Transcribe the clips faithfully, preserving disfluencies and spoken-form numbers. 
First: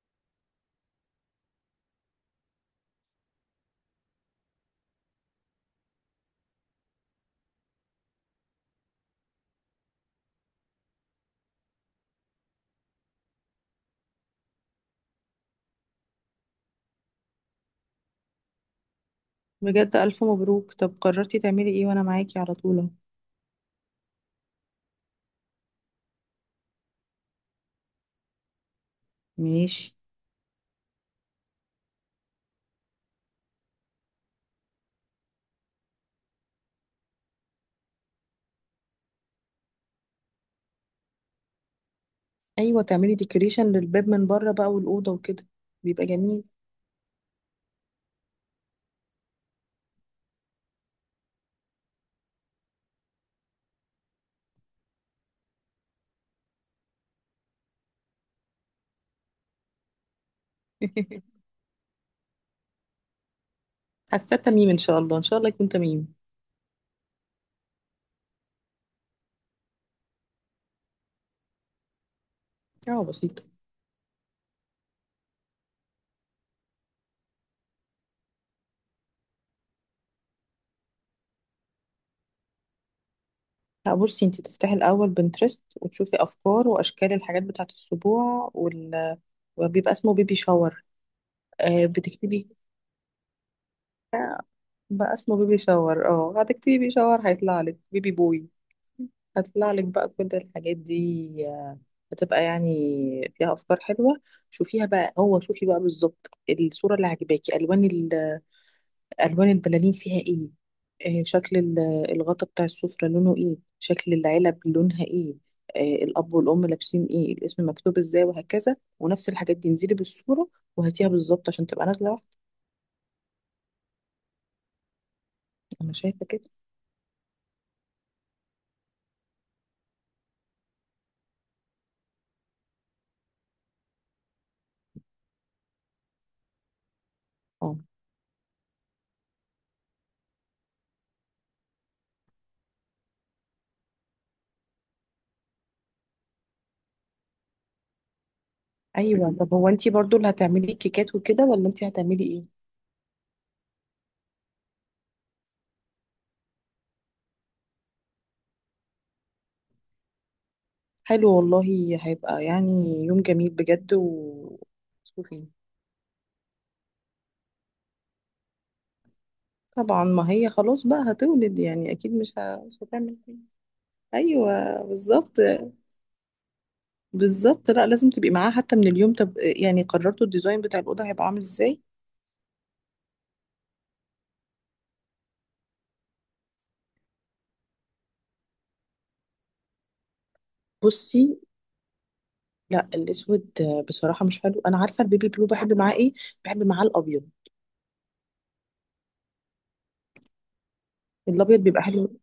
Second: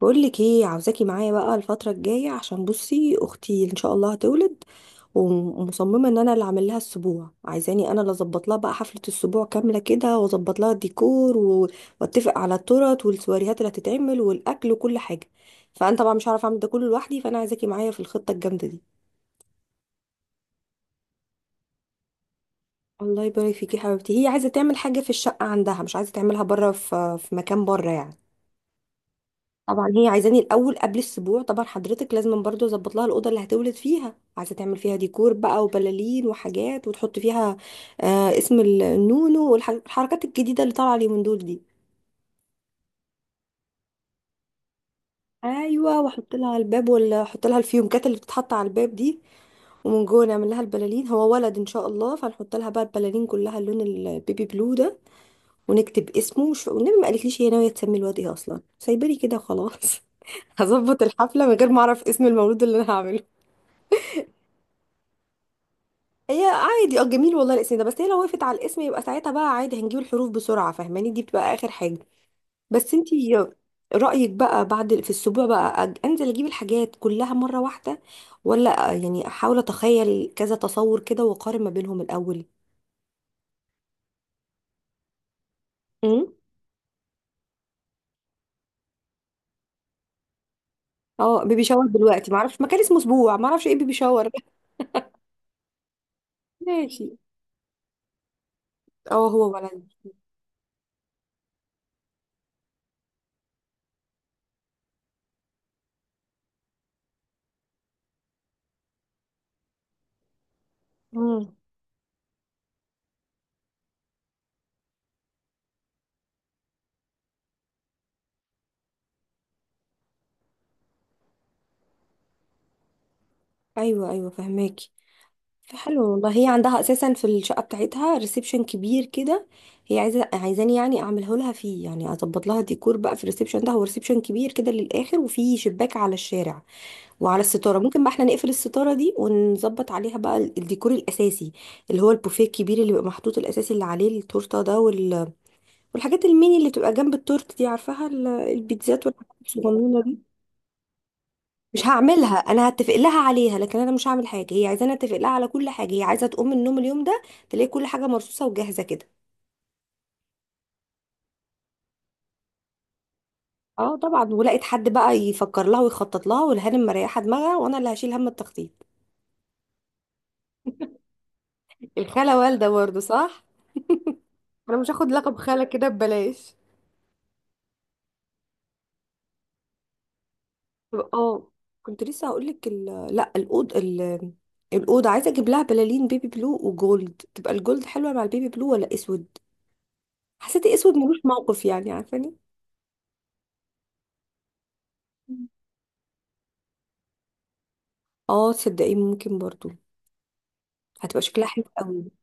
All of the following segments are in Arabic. بقولك ايه؟ عاوزاكي معايا بقى الفترة الجاية عشان بصي اختي ان شاء الله هتولد، ومصممة ان انا اللي اعمل لها السبوع. عايزاني انا اللي اظبط لها بقى حفلة السبوع كاملة كده، واظبط لها الديكور و- واتفق على التورت والسواريهات اللي هتتعمل والاكل وكل حاجة. فانا طبعا مش هعرف اعمل ده كله لوحدي، فانا عايزاكي معايا في الخطة الجامدة دي. بجد ألف مبروك. طب قررتي تعملي ايه؟ وانا معاكي على طول اهو. الله يبارك فيكي يا حبيبتي. هي عايزة تعمل حاجة في الشقة عندها، مش عايزة تعملها بره، في في مكان بره يعني. طبعا ماشي. هي عايزاني الاول قبل السبوع، طبعا حضرتك، لازم برضو اظبط لها الاوضه اللي هتولد فيها. عايزه تعمل فيها ديكور بقى وبلالين وحاجات، وتحط فيها آه اسم النونو والحركات الجديده اللي طالعه اليومين دول دي. ايوه، تعملي ديكوريشن للباب من بره بقى والاوضه وكده. ايوه، بيبقى واحط جميل. لها الباب، ولا احط لها الفيونكات اللي بتتحط على الباب دي. ومن جوه نعمل لها البلالين، هو ولد ان شاء الله، فنحط لها بقى البلالين كلها اللون البيبي بلو ده، ونكتب اسمه وش... والنبي ما قالتليش هي ناويه تسمي الواد ايه اصلا، سايبالي كده خلاص. هظبط الحفله من غير ما اعرف اسم المولود اللي انا هعمله. حاسه تميم، ان شاء الله ان شاء الله يكون تميم. هي عادي، اه جميل والله الاسم ده، بس هي لو وقفت على الاسم يبقى ساعتها بقى عادي، هنجيب الحروف بسرعة، فاهماني؟ دي بتبقى آخر حاجة. بس اه، بسيطه. انتي رأيك بقى بعد في الأسبوع بقى، أج- انزل اجيب الحاجات كلها مرة واحدة، ولا آه، يعني احاول اتخيل كذا تصور كده واقارن ما بينهم الأول؟ لا، بصي انت تفتحي الاول بنترست وتشوفي امم افكار واشكال الحاجات بتاعه السبوع وال... وبيبقى اسمه بيبي شاور. اه، بيبي شاور آه، دلوقتي؟ بتكتبي معرفش مكان اسمه اسبوع، معرفش ايه بيبي شاور. بقى اسمه بيبي شاور. اه، هتكتبي بيبي ماشي. شاور هيطلع لك بيبي بوي. اه هو هطلع لك ولد. بقى كل الحاجات دي، آه، هتبقى يعني فيها افكار حلوه. شوفيها بقى. هو شوفي بقى بالظبط الصوره اللي عجباكي. الوان ال- الوان البلالين فيها ايه؟ آه، امم شكل ال- الغطا بتاع السفره لونه ايه؟ شكل العلب لونها ايه؟ آه، الاب والام لابسين ايه؟ الاسم مكتوب ازاي؟ وهكذا. ونفس الحاجات دي انزلي بالصوره وهاتيها بالظبط عشان تبقى نازله واحده. ايوه ايوه، فهماكي. انا حلو شايفه والله. هي كده. عندها اساسا في الشقه بتاعتها ريسبشن كبير كده. هي عايزه عايزاني يعني اعمله لها فيه، يعني اظبط لها ديكور بقى في الريسبشن ده، هو ريسبشن كبير كده للاخر وفيه شباك على الشارع، وعلى اه، الستاره ممكن بقى احنا نقفل الستاره دي ونظبط عليها بقى ال- الديكور الاساسي، اللي هو البوفيه الكبير اللي بيبقى محطوط الاساسي اللي عليه التورته ده، وال... والحاجات الميني اللي تبقى جنب التورت دي، عارفاها؟ ال- البيتزات والحاجات ايوه. طب هو انتي الصغنونه برضو اللي دي. هتعملي كيكات وكده، ولا مش انتي هتعملي هعملها ايه؟ انا، هتفق لها عليها، لكن انا مش هعمل حاجه. هي عايزاني اتفق لها على كل حاجه، هي عايزه تقوم من النوم اليوم ده تلاقي كل حاجه مرصوصه وجاهزه كده. حلو والله. هيبقى يعني يوم جميل بجد. اه و طبعا، ولقيت حد بقى شوفي. يفكر لها ويخطط لها، والهانم مريحه دماغها، وانا اللي هشيل هم التخطيط. طبعا ما هي خلاص بقى هتولد، يعني اكيد مش الخاله ه... والده مش برضه، هتعمل حاجة. صح؟ انا ايوه مش هاخد لقب بالظبط. خاله كده ببلاش. بالظبط، لا لازم تبقي معاها حتى من اليوم. طب يعني قررتوا الديزاين بتاع الاوضه هيبقى عامل اه، ازاي؟ كنت لسه هقول لك ال... لا الاوض ال- الاوضه عايزه اجيب لها بلالين بيبي بلو وجولد. تبقى الجولد حلوه مع البيبي بلو ولا اسود؟ حسيت اسود ملوش بصي، موقف يعني، عارفاني. لا الاسود بصراحه مش حلو. انا عارفه البيبي بلو بحب معاه ايه؟ بحب معاه الابيض. اه تصدقي ممكن برضو، هتبقى شكلها الابيض حلو بيبقى قوي. حلو،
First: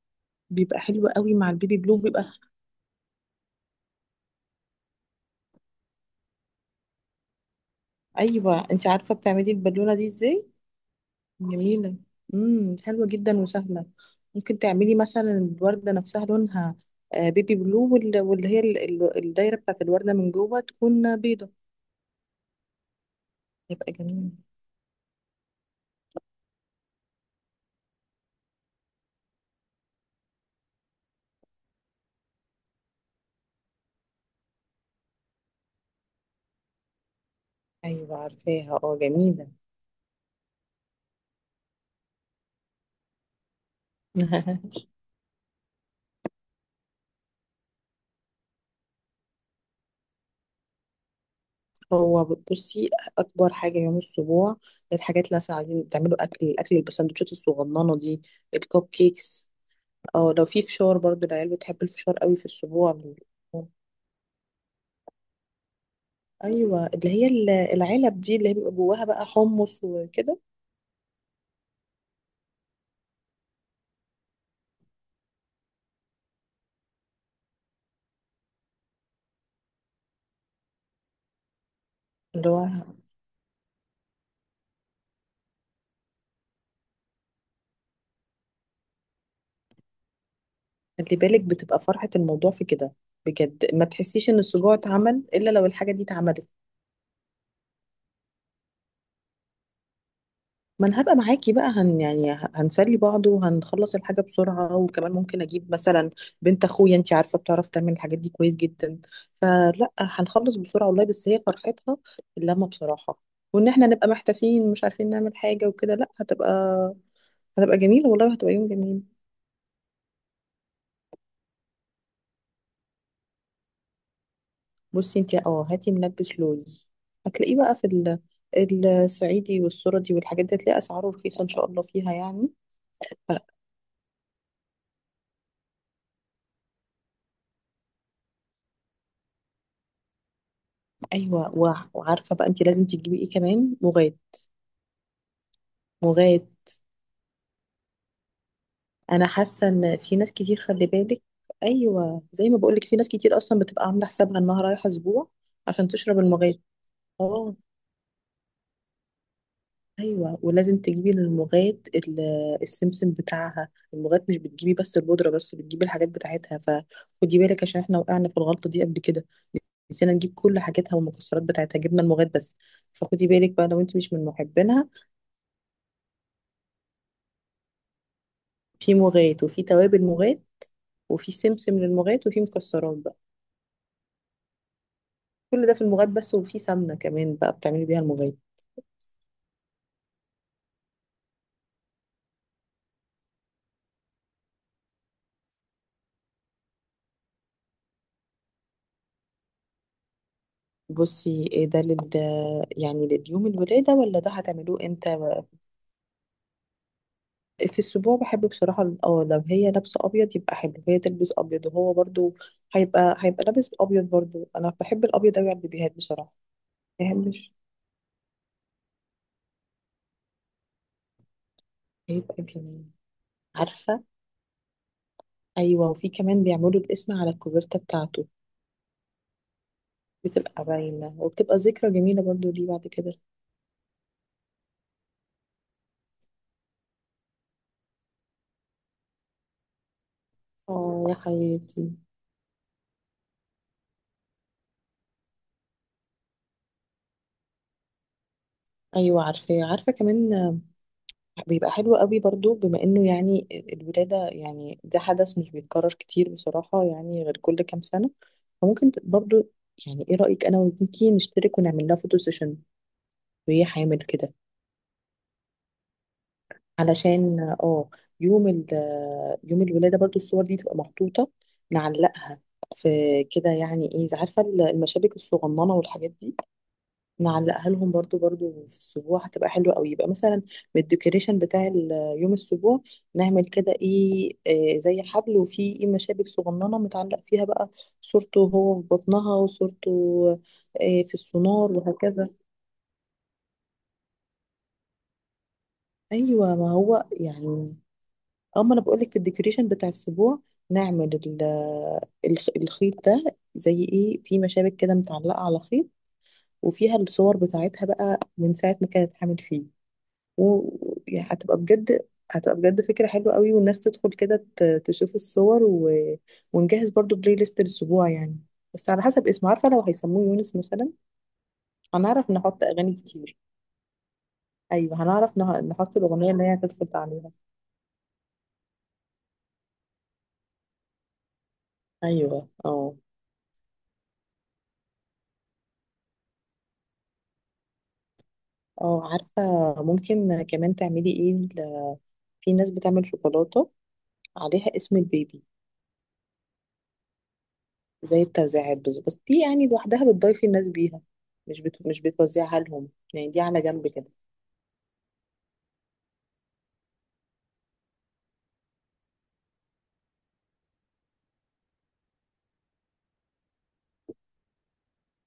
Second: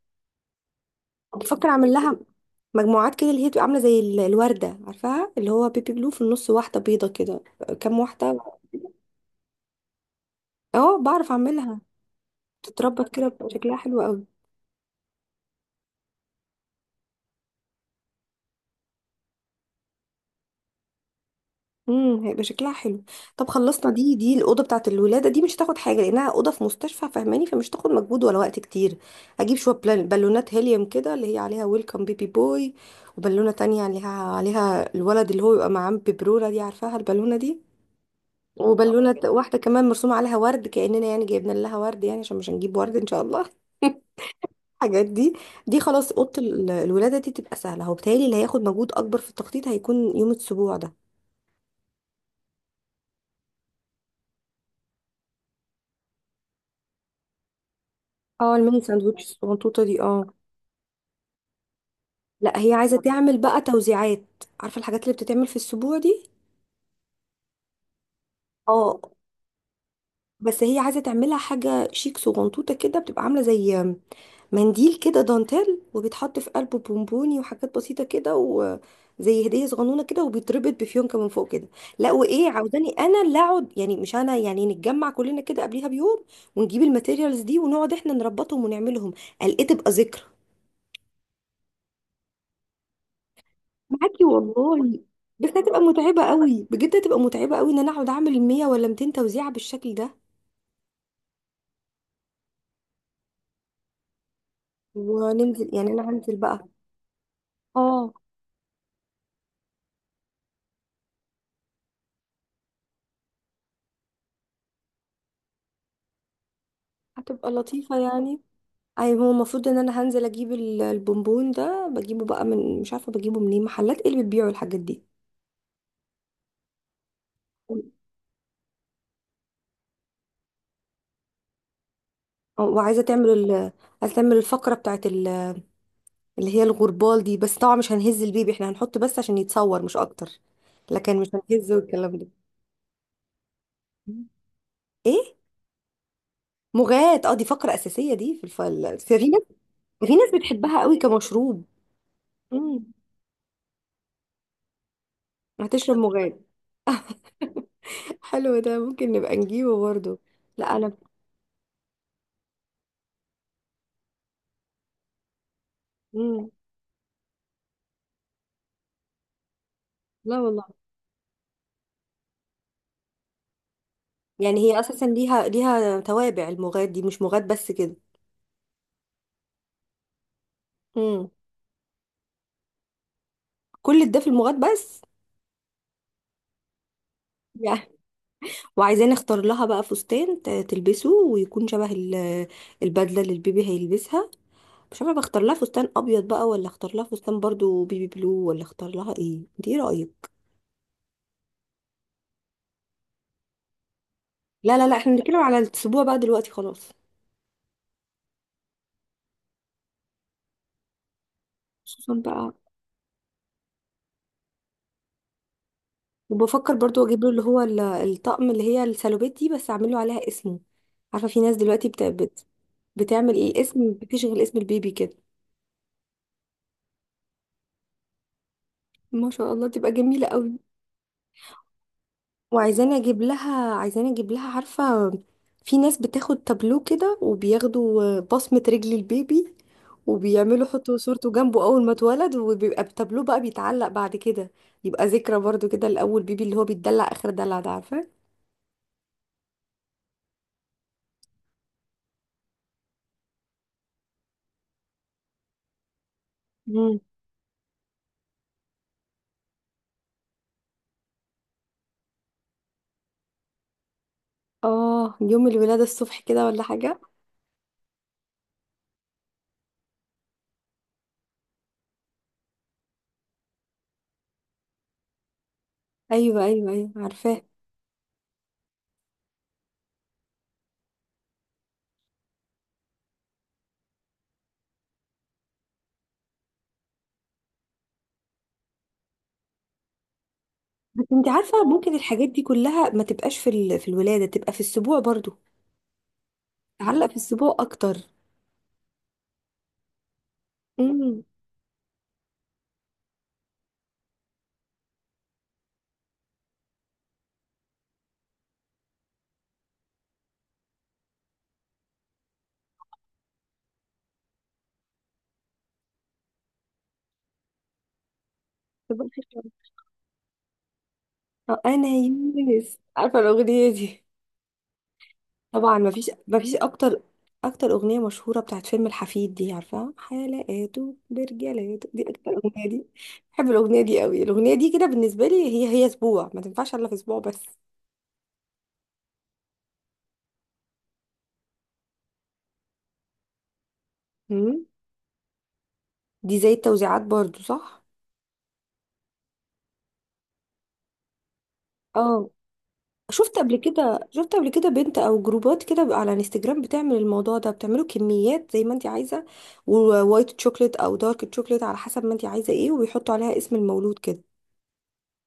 بيبقى حلو قوي مع بفكر البيبي اعمل بلو لها بيبقى. مجموعات كده، اللي هي بتبقى عامله زي ال- الورده، عارفاها؟ اللي هو بيبي بلو في النص، واحده بيضه كده، كام واحده. ايوه، انت عارفه بتعملي البالونه دي ازاي؟ اه بعرف اعملها. جميلة. امم حلوة تتربط كده جدا بيبقى شكلها وسهلة. حلو قوي. ممكن تعملي مثلا الوردة نفسها لونها آه، بيبي بلو، وال- واللي هي ال- ال- الدايرة بتاعت الوردة من جوه تكون بيضة. امم هيبقى شكلها حلو. طب خلصنا. يبقى دي جميل. دي الاوضه بتاعت الولاده دي مش هتاخد حاجه، لانها اوضه في مستشفى، فاهماني؟ فمش هتاخد مجهود ولا وقت كتير. اجيب شويه بلال- بالونات هيليوم كده اللي هي عليها ويلكم بيبي بوي، وبالونه تانية عليها عليها الولد اللي هو يبقى معاه بيبروره دي، عارفاها البالونه دي؟ أيوة عارفاها، اه وبالونة ت- جميلة. واحدة كمان مرسومة عليها ورد، كأننا يعني جايبنا لها ورد يعني، عشان مش هنجيب ورد إن شاء الله. الحاجات دي، دي خلاص أوضة ال- الولادة دي تبقى سهلة. هو بتهيألي اللي هياخد مجهود أكبر في التخطيط هيكون يوم السبوع ده. هو بصي، أكبر حاجة يوم الأسبوع الحاجات اللي مثلا عايزين تعملوا أكل الأكل البسندوتشات الصغننة دي، اه الميني الكب ساندوتش كيكس. الصغنطوطة دي، اه. اه لو في فشار برضو، العيال بتحب الفشار قوي في لا هي الأسبوع. عايزة تعمل بقى توزيعات، عارفة الحاجات اللي بتتعمل في السبوع دي؟ أيوة، اللي هي ال- العلب دي اللي هي بيبقى اه، جواها بقى حمص وكده. بس هي عايزه تعملها حاجه شيك صغنطوطه كده، بتبقى عامله زي منديل كده دانتيل، وبيتحط في قلبه بونبوني وحاجات بسيطه كده، وزي هديه صغنونه كده، وبيتربط بفيونكه من فوق كده. لا وايه، اللي هو عاوزاني انا اللي اقعد؟ يعني مش انا، يعني نتجمع كلنا كده قبليها بيوم ونجيب الماتيريالز دي ونقعد احنا نربطهم ونعملهم، قال ايه تبقى ذكرى. خلي بالك بتبقى فرحة الموضوع في كده، بجد ما معاكي تحسيش ان السبوع والله. اتعمل بس الا لو هتبقى الحاجة دي متعبه اتعملت. قوي بجد، هتبقى متعبه قوي ان انا اقعد اعمل مية ولا مئتين توزيعه بالشكل ده. ما انا هبقى معاكي بقى، هن يعني ه- هنسلي بعض وهنخلص الحاجة بسرعة، وكمان ممكن وننزل اجيب يعني، انا مثلا هنزل بنت بقى. اخويا، انتي عارفة بتعرف تعمل اه الحاجات دي كويس جدا، فلا هنخلص بسرعة والله. بس هي فرحتها اللمة بصراحة، وان احنا نبقى محتاسين مش عارفين نعمل حاجة وكده. لا، هتبقى هتبقى هتبقى لطيفة جميلة والله، يعني. وهتبقى يوم جميل. اي، هو المفروض ان انا هنزل اجيب ال- البونبون ده، بجيبه بقى من، مش عارفة بجيبه منين. محلات ايه اللي بتبيعوا الحاجات دي؟ بصي انت، اه هاتي منبت لوز، هتلاقيه بقى أو- في ال- الصعيدي والسردي والحاجات دي، هتلاقي اسعاره رخيصه ان شاء الله فيها يعني. وعايزة تعمل ف- ال... عايزة تعمل الفقرة بتاعت ال... اللي هي الغربال دي. بس طبعا مش هنهز البيبي، احنا هنحط بس عشان يتصور مش اكتر، لكن مش ايوه، هنهز وع- والكلام ده. وعارفه بقى انت لازم تجيبي ايه كمان؟ مغاد. ايه؟ مغاد، مغات؟ اه دي فقرة اساسية دي، في الفل، في انا ناس، حاسه ان في في ناس ناس كتير، بتحبها خلي قوي بالك. كمشروب. ايوه، زي ما بقولك امم، في ناس كتير اصلا بتبقى عامله حسابها انها رايحه اسبوع عشان هتشرب تشرب مغات. المغاد، اه. حلو ده، ممكن نبقى نجيبه برضه. ايوه، لا ولازم انا. تجيبي الموجات، ال- السمسم بتاعها الموجات، مش بتجيبي بس البودره بس، بتجيبي الحاجات مم. بتاعتها، فخدي بالك عشان احنا وقعنا في الغلطه دي قبل كده، نسينا نجيب لا كل والله. حاجاتها والمكسرات بتاعتها، جبنا الموجات بس. فخدي بالك بقى لو انت مش من يعني هي محبينها. اساسا ليها ليها توابع، المغاد دي مش مغاد بس كده. في موجات، وفي توابل موجات، امم، وفي سمسم للموجات، وفي مكسرات بقى، كل ده في المغاد بس. كل ده في الموجات بس، وفي سمنه كمان بقى بتعملي يعني بيها الموجات. وعايزين نختار لها بقى فستان ت- تلبسه، ويكون شبه ال- البدله اللي البيبي هيلبسها. مش عارفه بختار لها فستان ابيض بقى، ولا اختار لها فستان برضو بيبي بلو، ولا اختار لها ايه، انت ايه رايك؟ بصي، إيه ده؟ لل يعني لليوم الولاده، ولا ده لا هتعملوه لا لا، احنا امتى؟ بنتكلم على الاسبوع بقى دلوقتي خلاص. في السبوع بحب بصراحة، ال- اه لو هي لابسة أبيض يبقى حلو، هي تلبس أبيض وهو خصوصا برضو بقى. هيبقى هيبقى لابس أبيض برضو، أنا بحب الأبيض أوي على البيبيهات بصراحة. وبفكر برضو اجيب له اللي مبحبش. هو ال- الطقم اللي هي السالوبيت دي، بس اعمل له عليها اسمه. عارفه في ناس دلوقتي بت... هيبقى بت... جميل. بتعمل ايه، الاسم، عارفة. بتشغل اسم البيبي كده. أيوة، وفي كمان بيعملوا الاسم على الكوفرتة بتاعته، ما شاء الله تبقى جميله قوي. بتبقى باينة، وبتبقى ذكرى جميلة برضو ليه بعد وعايزاني كده. اجيب لها، عايزاني اجيب لها، عارفه في ناس بتاخد تابلو كده وبياخدوا بصمه رجل البيبي، وبيعملوا يحطوا اه يا صورته جنبه حياتي. اول ما اتولد، وبيبقى التابلو بقى بيتعلق بعد كده. يبقى ذكرى برضو كده لاول بيبي، اللي هو بيتدلع اخر دلع ده عارفه. أيوة عارفة، عارفة كمان. بيبقى حلو قوي برضو، بما انه يعني الولادة يعني ده حدث مش بيتكرر كتير بصراحة، مم. يعني غير كل كام سنة. فممكن ت- برضو، يعني ايه رأيك انا وبنتي نشترك ونعمل لها فوتو سيشن وهي حامل كده، اه يوم الولادة الصبح كده ولا حاجة. علشان اه يوم ال يوم الولادة برضو الصور دي تبقى محطوطة، نعلقها في كده يعني، ايه إذا، عارفة المشابك الصغننة والحاجات دي، ايوه ايوه ايوه، عارفاه. نعلقها لهم برضو برضو في السبوع، هتبقى حلوة قوي. يبقى مثلا من الديكوريشن بتاع ال- آه، يوم السبوع، نعمل كده ايه، آه، زي حبل وفيه ايه مشابك صغننة متعلق فيها بقى صورته وهو في بطنها، وصورته آه، بس في انت عارفه السونار ممكن الحاجات وهكذا. دي كلها ما تبقاش في ال... في الولاده، تبقى في السبوع برضو، ايوه، ما هو تعلق في السبوع يعني اكتر. اما انا بقولك في الديكوريشن بتاع السبوع، نعمل امم، ال- آه، الخ- الخيط ده، زي ايه في مشابك كده متعلقة على خيط، وفيها الصور بتاعتها بقى من ساعة ما كانت حامل فيه. و- يعني هتبقى بجد هتبقى بجد فكرة حلوة قوي، والناس تدخل كده ت- تشوف الصور و... ونجهز برضو بلاي ليست للأسبوع يعني، بس على تبقى في حسب الشهر. اسمه، عارفة لو هيسموه يونس مثلا آه، انا هنعرف نحط يونس، أغاني عارفه كتير. الاغنيه دي. أيوة، هنعرف نه- طبعا، ما نحط فيش، الأغنية ما اللي هي فيش هتدخل اكتر عليها. اكتر اغنيه مشهوره بتاعت فيلم الحفيد دي، عارفه حلقاته برجالاته دي، اكتر أيوة، اغنيه دي. اه بحب الاغنيه دي قوي. الاغنيه دي كده بالنسبه لي هي هي اسبوع، ما تنفعش الا في اسبوع بس. اه عارفة. ممكن كمان تعملي ايه، ل- في ناس بتعمل شوكولاتة امم، عليها اسم البيبي، دي زي التوزيعات برضو، صح؟ زي التوزيعات، بس بس دي يعني لوحدها بتضيفي الناس بيها، مش بت... مش اه بتوزعها لهم، يعني شفت دي قبل على جنب كده، كده. شفت قبل كده بنت او جروبات كده بقى على انستجرام بتعمل الموضوع ده، بتعمله كميات زي ما انت عايزه، ووايت تشوكلت او دارك تشوكلت على حسب ما انت عايزه ايه، وبيحطوا عليها اسم المولود كده.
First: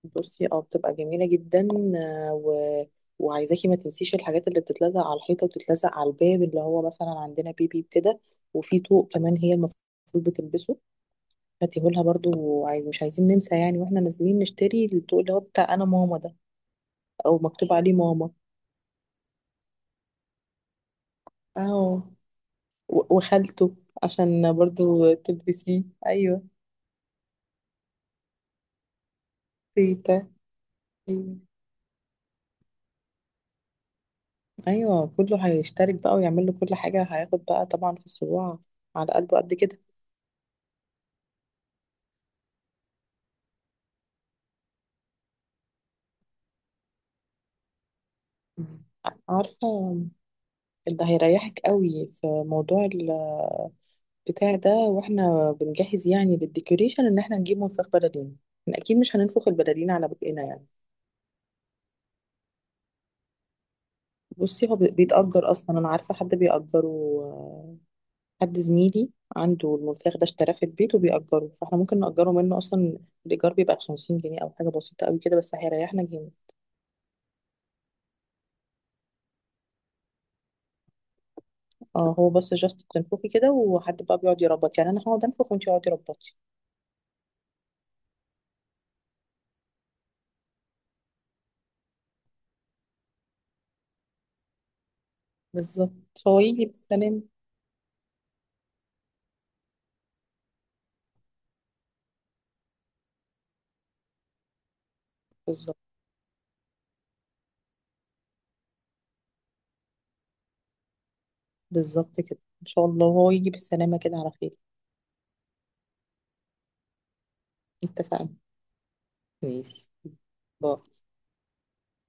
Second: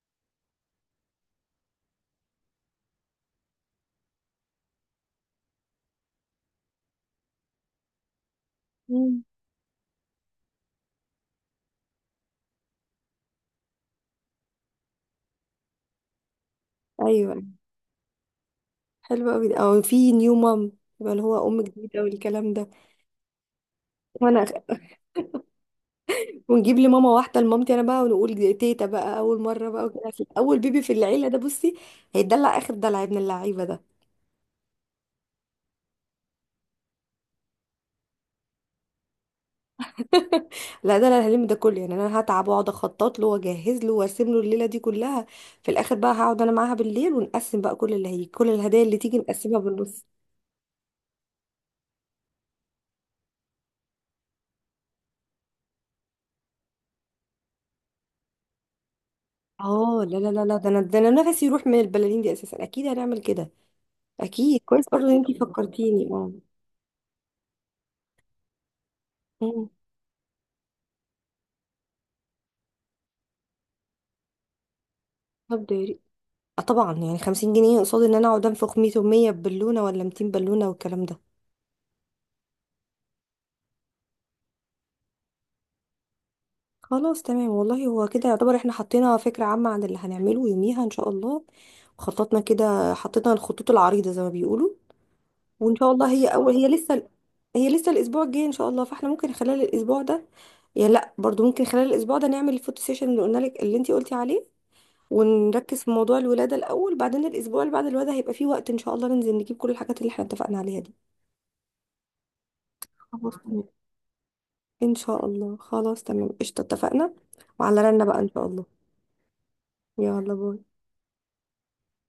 بصي، اه بتبقى جميلة جدا. آه، و... وعايزاكي ما تنسيش الحاجات اللي بتتلزق على الحيطة وتتلزق على الباب، اللي هو مثلا عندنا بيبي كده. وفي طوق مم. كمان هي المفروض بتلبسه، هاتيهولها برضو. وعايز، مش عايزين ننسى يعني، واحنا نازلين نشتري الطوق اللي هو بتاع انا ماما ده، او ايوه مكتوب عليه ماما. حلو قوي ده. او في نيو مام، يبقى اللي هو ام اهو، جديده والكلام ده. و- وخالته، وانا عشان برضو تلبسيه. ايوه. ونجيب لي ماما واحده لمامتي انا بقى، ونقول تيتا بقى اول مره بقى وكده تيتا. عشان اول بيبي في العيله ايوه. ده، بصي. هيدلع اخر دلع ابن اللعيبه ده. أيوة، كله هيشترك بقى ويعمل له كل حاجة، هياخد بقى طبعا في الصباع على قلبه قد كده. لا ده انا هلم ده كله، يعني انا هتعب واقعد اخطط له واجهز له وارسم له الليله دي كلها. في الاخر بقى هقعد انا معاها بالليل، ونقسم بقى كل اللي هي كل الهدايا اللي تيجي نقسمها عارفة، بالنص. اللي هيريحك قوي في موضوع البتاع ده واحنا بنجهز يعني للديكوريشن، ان احنا نجيب منفخ بلالين، احنا اكيد مش هننفخ البلالين اه على لا لا بقنا لا لا، يعني. ده انا ده انا نفسي يروح من البلالين دي اساسا، اكيد هنعمل كده. اكيد بصي، هو كويس بي- برضه ان انتي بيتأجر اصلا، انا فكرتيني، عارفة اه. حد بيأجره، آه، حد زميلي مم. عنده المنفخ ده، اشتراه في البيت وبيأجره، فاحنا ممكن نأجره منه اصلا. الإيجار بيبقى خمسين جنيه، أو حاجة بسيطة قوي كده، بس طب ده يا ريت. هيريحنا جامد. آه طبعا، يعني خمسين جنيه قصاد ان انا اقعد انفخ مية و100 بالونه ولا مئتين بالونه والكلام ده. اه، هو بس جاست بتنفخي كده وحد بقى بيقعد يربط، يعني أنا هقعد أنفخ وأنتي اقعدي ربطي. خلاص تمام والله. هو كده يعتبر احنا حطينا فكرة عامة عن اللي هنعمله يوميها ان شاء الله، وخططنا كده، حطينا الخطوط العريضة زي ما بيقولوا. وان شاء الله بالظبط، هي هو اول، يجي هي لسه بالسلامة. هي لسه الاسبوع الجاي ان شاء الله، فاحنا ممكن خلال الاسبوع ده، يعني لا برضو ممكن خلال الاسبوع ده نعمل الفوتو سيشن اللي قلنا لك، اللي انتي قلتي عليه، بالظبط، ونركز في موضوع الولادة الاول، بعدين الاسبوع اللي بعد الولادة هيبقى فيه وقت ان شاء الله ننزل نجيب كل الحاجات اللي احنا اتفقنا عليها دي. بالظبط كده ان شاء الله، هو خلاص يجي تمام بالسلامة كده على خير. ان شاء الله. خلاص تمام، قشطة، اتفقنا. وعلى رنا بقى ان اتفقنا. شاء الله. ماشي. يلا باي. باي.